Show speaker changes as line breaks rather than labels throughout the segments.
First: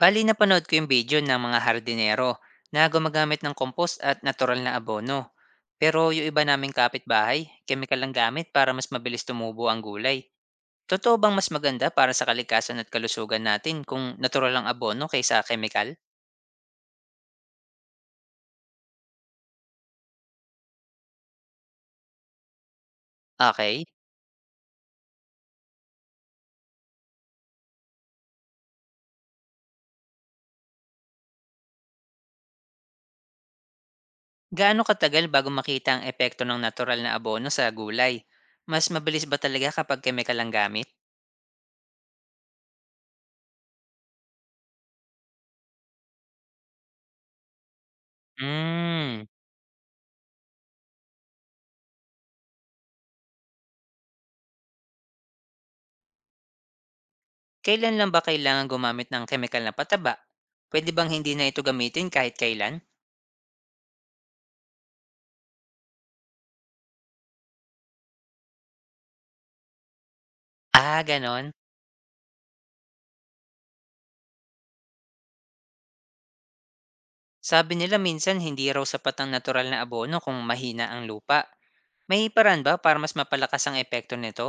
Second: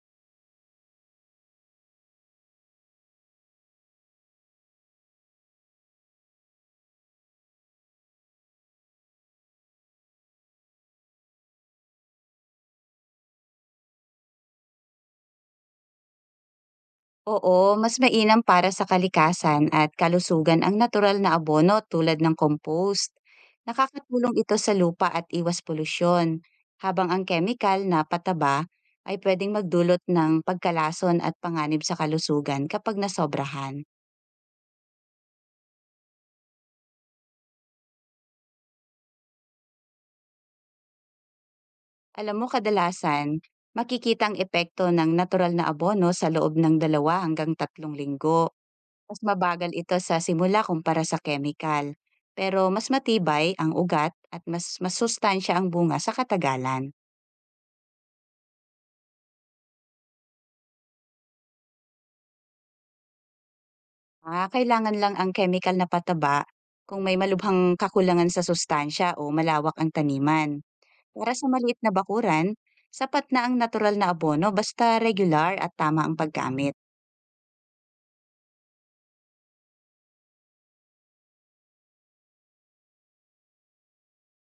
Bali napanood ko yung video ng mga hardinero na gumagamit ng compost at natural na abono. Pero yung iba naming kapitbahay, chemical lang gamit para mas mabilis tumubo ang gulay. Totoo bang mas maganda para sa kalikasan at kalusugan natin kung natural ang abono kaysa chemical?
Oo, mas mainam para sa kalikasan at kalusugan ang natural na abono tulad ng compost.
Okay.
Nakakatulong ito sa lupa at iwas polusyon, habang ang chemical na pataba ay pwedeng magdulot ng pagkalason at panganib sa kalusugan kapag nasobrahan.
Gaano katagal bago makita ang epekto ng natural na abono sa gulay? Mas mabilis ba talaga kapag chemical ang gamit?
Alam mo, kadalasan, makikita ang epekto ng natural na abono sa loob ng dalawa hanggang tatlong linggo. Mas
Hmm.
mabagal ito sa simula kumpara sa chemical, pero mas matibay ang ugat at mas masustansya ang bunga sa katagalan.
Kailan lang ba kailangan gumamit ng chemical na pataba? Pwede bang hindi na ito gamitin kahit kailan?
Ah, kailangan lang ang chemical na pataba kung may malubhang kakulangan sa sustansya o malawak ang taniman.
Ah,
Para sa
gano'n.
maliit na bakuran, sapat na ang natural na abono basta regular at tama ang paggamit.
Sabi nila minsan hindi raw sapat ang natural na abono kung mahina ang lupa. May paraan ba para mas mapalakas ang epekto nito?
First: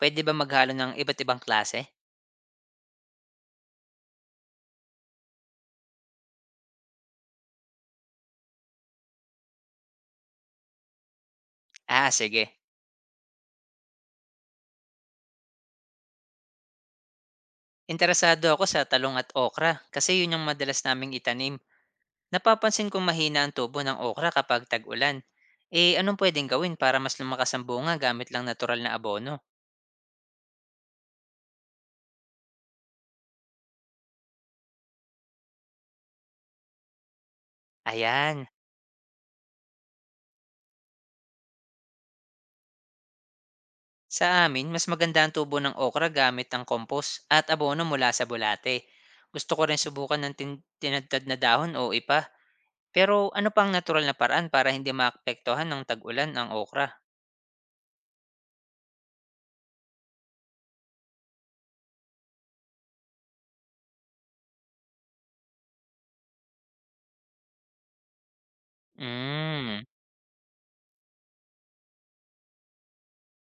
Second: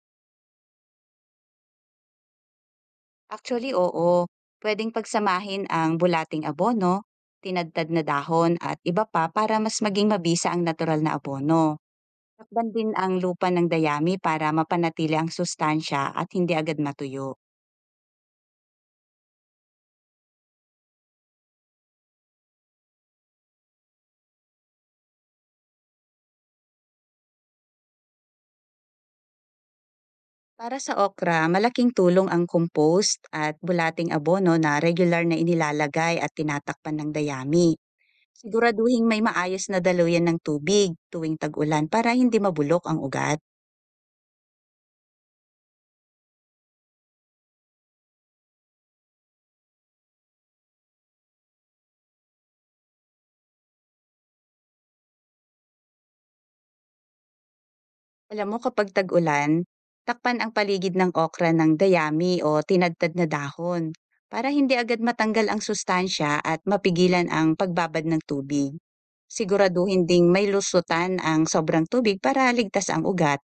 Pwede ba maghalo ng iba't ibang klase?
Actually, oo, pwedeng pagsamahin ang bulating abono, tinadtad na dahon at iba pa para mas maging mabisa ang natural na abono.
Ah, sige.
Takpan din ang lupa ng dayami para mapanatili ang sustansya at hindi agad matuyo.
Interesado ako sa talong at okra kasi yun yung madalas naming itanim. Napapansin kong mahina ang tubo ng okra kapag tag-ulan. Eh, anong pwedeng gawin para mas lumakas ang bunga gamit lang natural na abono?
Para sa okra, malaking tulong ang compost at bulating abono na regular na inilalagay at tinatakpan ng dayami.
Ayan.
Siguraduhin may maayos na daluyan ng tubig tuwing tag-ulan para hindi mabulok ang ugat.
Sa amin, mas maganda ang tubo ng okra gamit ang compost at abono mula sa bulate. Gusto ko rin subukan ng tinadtad na dahon o ipa. Pero ano pang natural na paraan para hindi maapektuhan ng tag-ulan ang okra?
Alam mo, kapag tag-ulan, takpan ang paligid ng okra ng dayami o tinadtad na dahon para hindi agad matanggal ang sustansya at mapigilan ang pagbabad ng tubig.
Mm.
Siguraduhin ding may lusutan ang sobrang tubig para ligtas ang ugat.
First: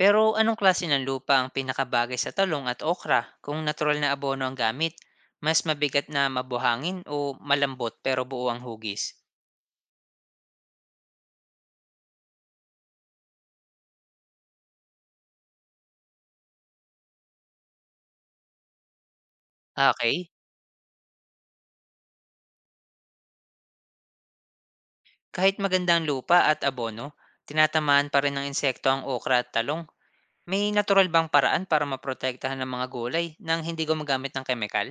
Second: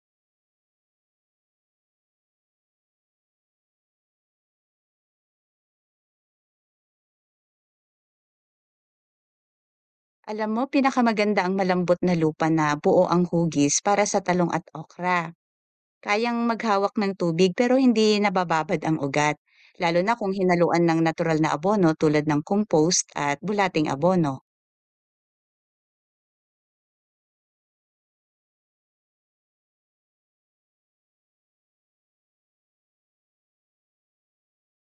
Pero anong klase ng lupa ang pinakabagay sa talong at okra kung natural na abono ang gamit? Mas mabigat na mabuhangin o malambot pero buo ang hugis?
Alam mo, pinakamaganda ang malambot na lupa na buo ang hugis para sa talong at okra. Kayang maghawak ng tubig pero hindi nabababad ang ugat, lalo na
Okay,
kung hinaluan ng natural na abono tulad ng compost at bulating abono.
kahit magandang lupa at abono, tinatamaan pa rin ng insekto ang okra at talong. May natural bang paraan para maprotektahan ng mga gulay nang hindi gumagamit ng kemikal?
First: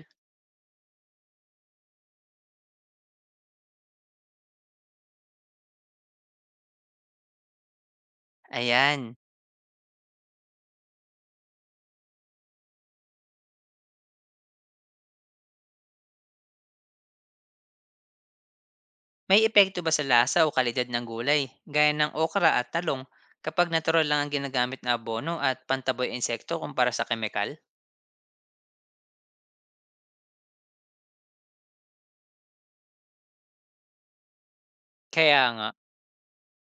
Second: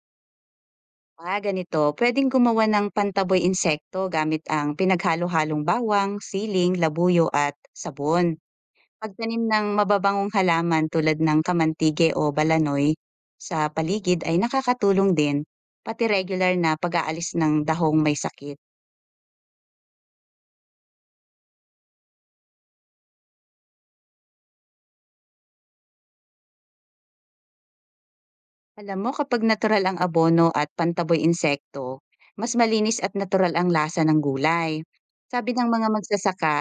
Ah, ganito, pwedeng gumawa ng pantaboy insekto gamit ang pinaghalo-halong bawang, siling, labuyo at sabon.
Ayan.
Pagtanim ng mababangong halaman tulad ng kamantige o balanoy sa paligid ay nakakatulong din, pati regular na pag-aalis ng dahong may sakit.
May epekto ba sa lasa o kalidad ng gulay, gaya ng okra at talong, kapag natural lang ang ginagamit na abono at pantaboy insekto kumpara sa kemikal?
Alam mo, kapag natural ang abono at pantaboy insekto, mas malinis at natural ang lasa ng gulay.
Kaya
Sabi
nga.
ng mga magsasaka,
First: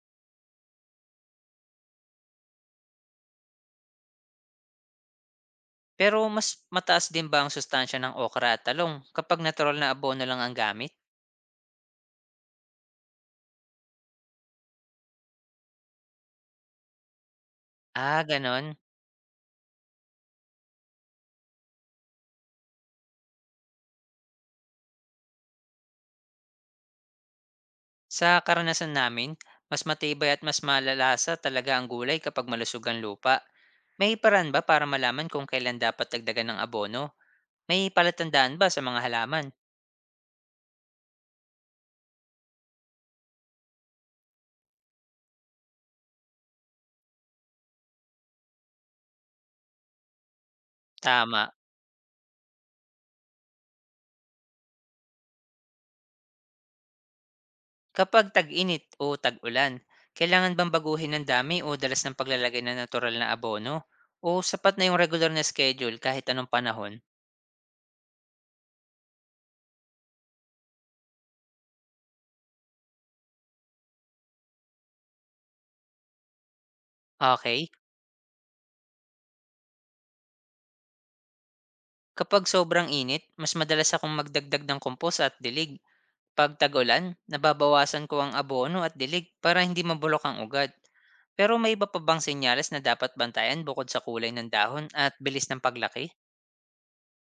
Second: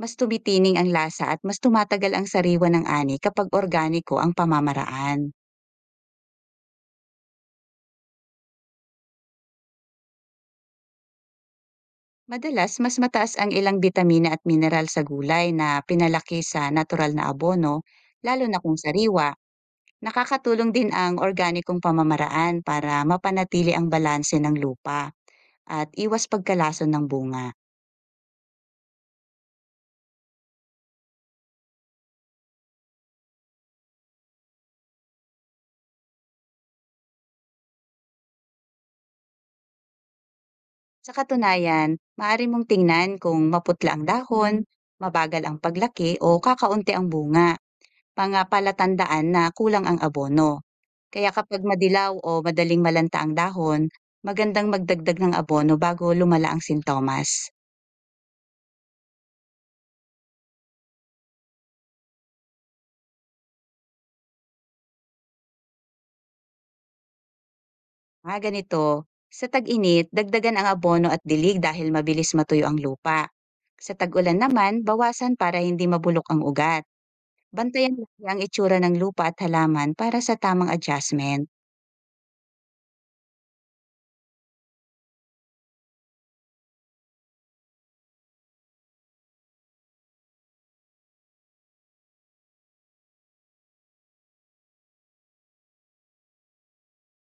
mas tumitining ang lasa at mas tumatagal ang sariwa ng ani kapag organiko ang pamamaraan.
Pero mas mataas din ba ang sustansya ng okra at talong kapag natural na abono lang ang gamit?
Madalas, mas mataas ang ilang bitamina at mineral sa gulay na pinalaki sa natural na abono,
Ah,
lalo na kung
ganon.
sariwa. Nakakatulong din ang organikong pamamaraan para mapanatili ang balanse ng lupa at iwas pagkalason ng bunga.
Sa karanasan namin, mas matibay at mas malalasa talaga ang gulay kapag malusog ang lupa. May paraan ba para malaman kung kailan dapat dagdagan ng abono? May palatandaan ba sa mga halaman?
Sa katunayan, maaari mong tingnan kung maputla ang dahon, mabagal ang paglaki o kakaunti ang bunga, mga palatandaan na kulang ang abono. Kaya
Tama.
kapag madilaw o madaling malanta ang dahon, magandang magdagdag ng abono bago lumala ang sintomas.
Kapag tag-init o tag-ulan, kailangan bang baguhin ang dami o dalas ng paglalagay ng natural na abono? O sapat na yung regular na schedule kahit anong panahon?
Mga ganito, sa tag-init, dagdagan ang abono at dilig dahil mabilis matuyo ang lupa. Sa tag-ulan naman, bawasan para hindi mabulok ang ugat.
Okay.
Bantayan lagi ang itsura ng lupa at halaman para sa tamang adjustment.
Kapag sobrang init, mas madalas akong magdagdag ng compost at dilig. Pag tag-ulan, nababawasan ko ang abono at dilig para hindi mabulok ang ugat. Pero may iba pa bang senyales na dapat bantayan bukod sa kulay ng dahon at bilis ng paglaki?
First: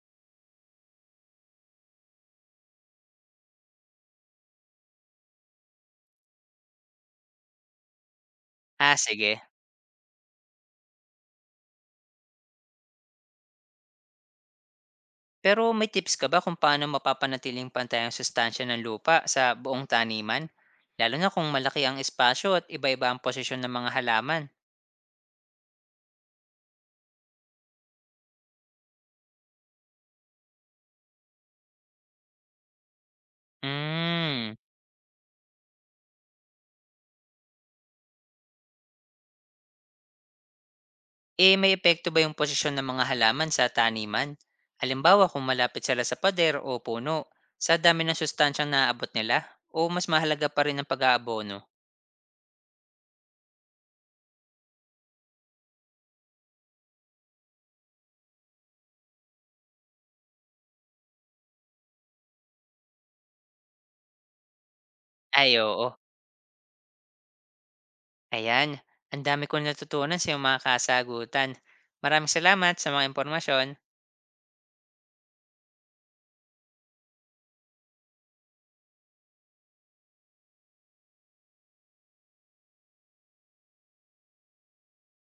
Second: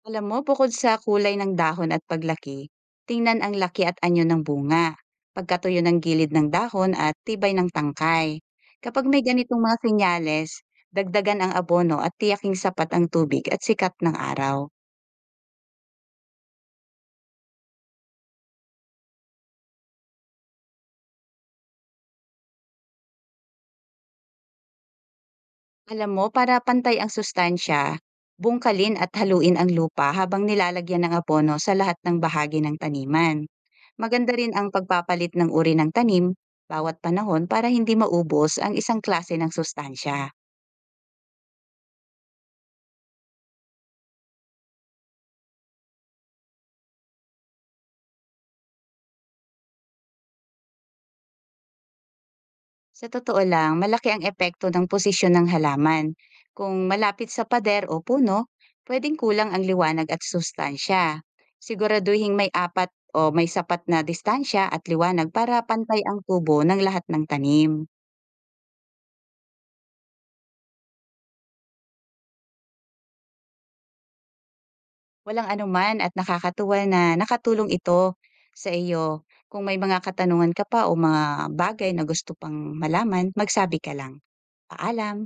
Alam mo, bukod sa kulay ng dahon at paglaki, tingnan ang laki at anyo ng bunga, pagkatuyo ng gilid ng dahon at tibay ng tangkay.
Ah,
Kapag may
sige.
ganitong mga senyales, dagdagan ang abono at tiyaking sapat ang tubig at sikat ng araw.
Pero may tips ka ba kung paano mapapanatiling pantay ang sustansya ng lupa sa buong taniman? Lalo na kung malaki ang espasyo at iba-iba ang posisyon ng mga halaman.
Alam mo, para pantay ang sustansya, bungkalin at haluin ang lupa habang nilalagyan ng abono sa lahat ng bahagi ng taniman. Maganda
Hmm.
rin ang pagpapalit ng uri ng tanim bawat panahon para hindi maubos ang isang klase ng sustansya.
Eh, may epekto ba yung posisyon ng mga halaman sa taniman? Halimbawa kung malapit sila sa pader o puno, sa dami ng sustansyang naaabot nila o mas mahalaga pa rin ang pag-aabono?
Sa totoo lang, malaki ang epekto ng posisyon ng halaman. Kung malapit sa pader o puno, pwedeng kulang ang liwanag at sustansya. Siguraduhin may apat o may sapat na distansya at liwanag
Ay
para
oo,
pantay ang tubo ng lahat ng tanim.
ayan, ang dami kong natutunan sa iyong mga kasagutan. Maraming salamat sa mga impormasyon.
Walang anuman at nakakatuwa na nakatulong ito sa iyo. Kung may mga katanungan ka pa o mga bagay na gusto pang malaman, magsabi ka lang. Paalam!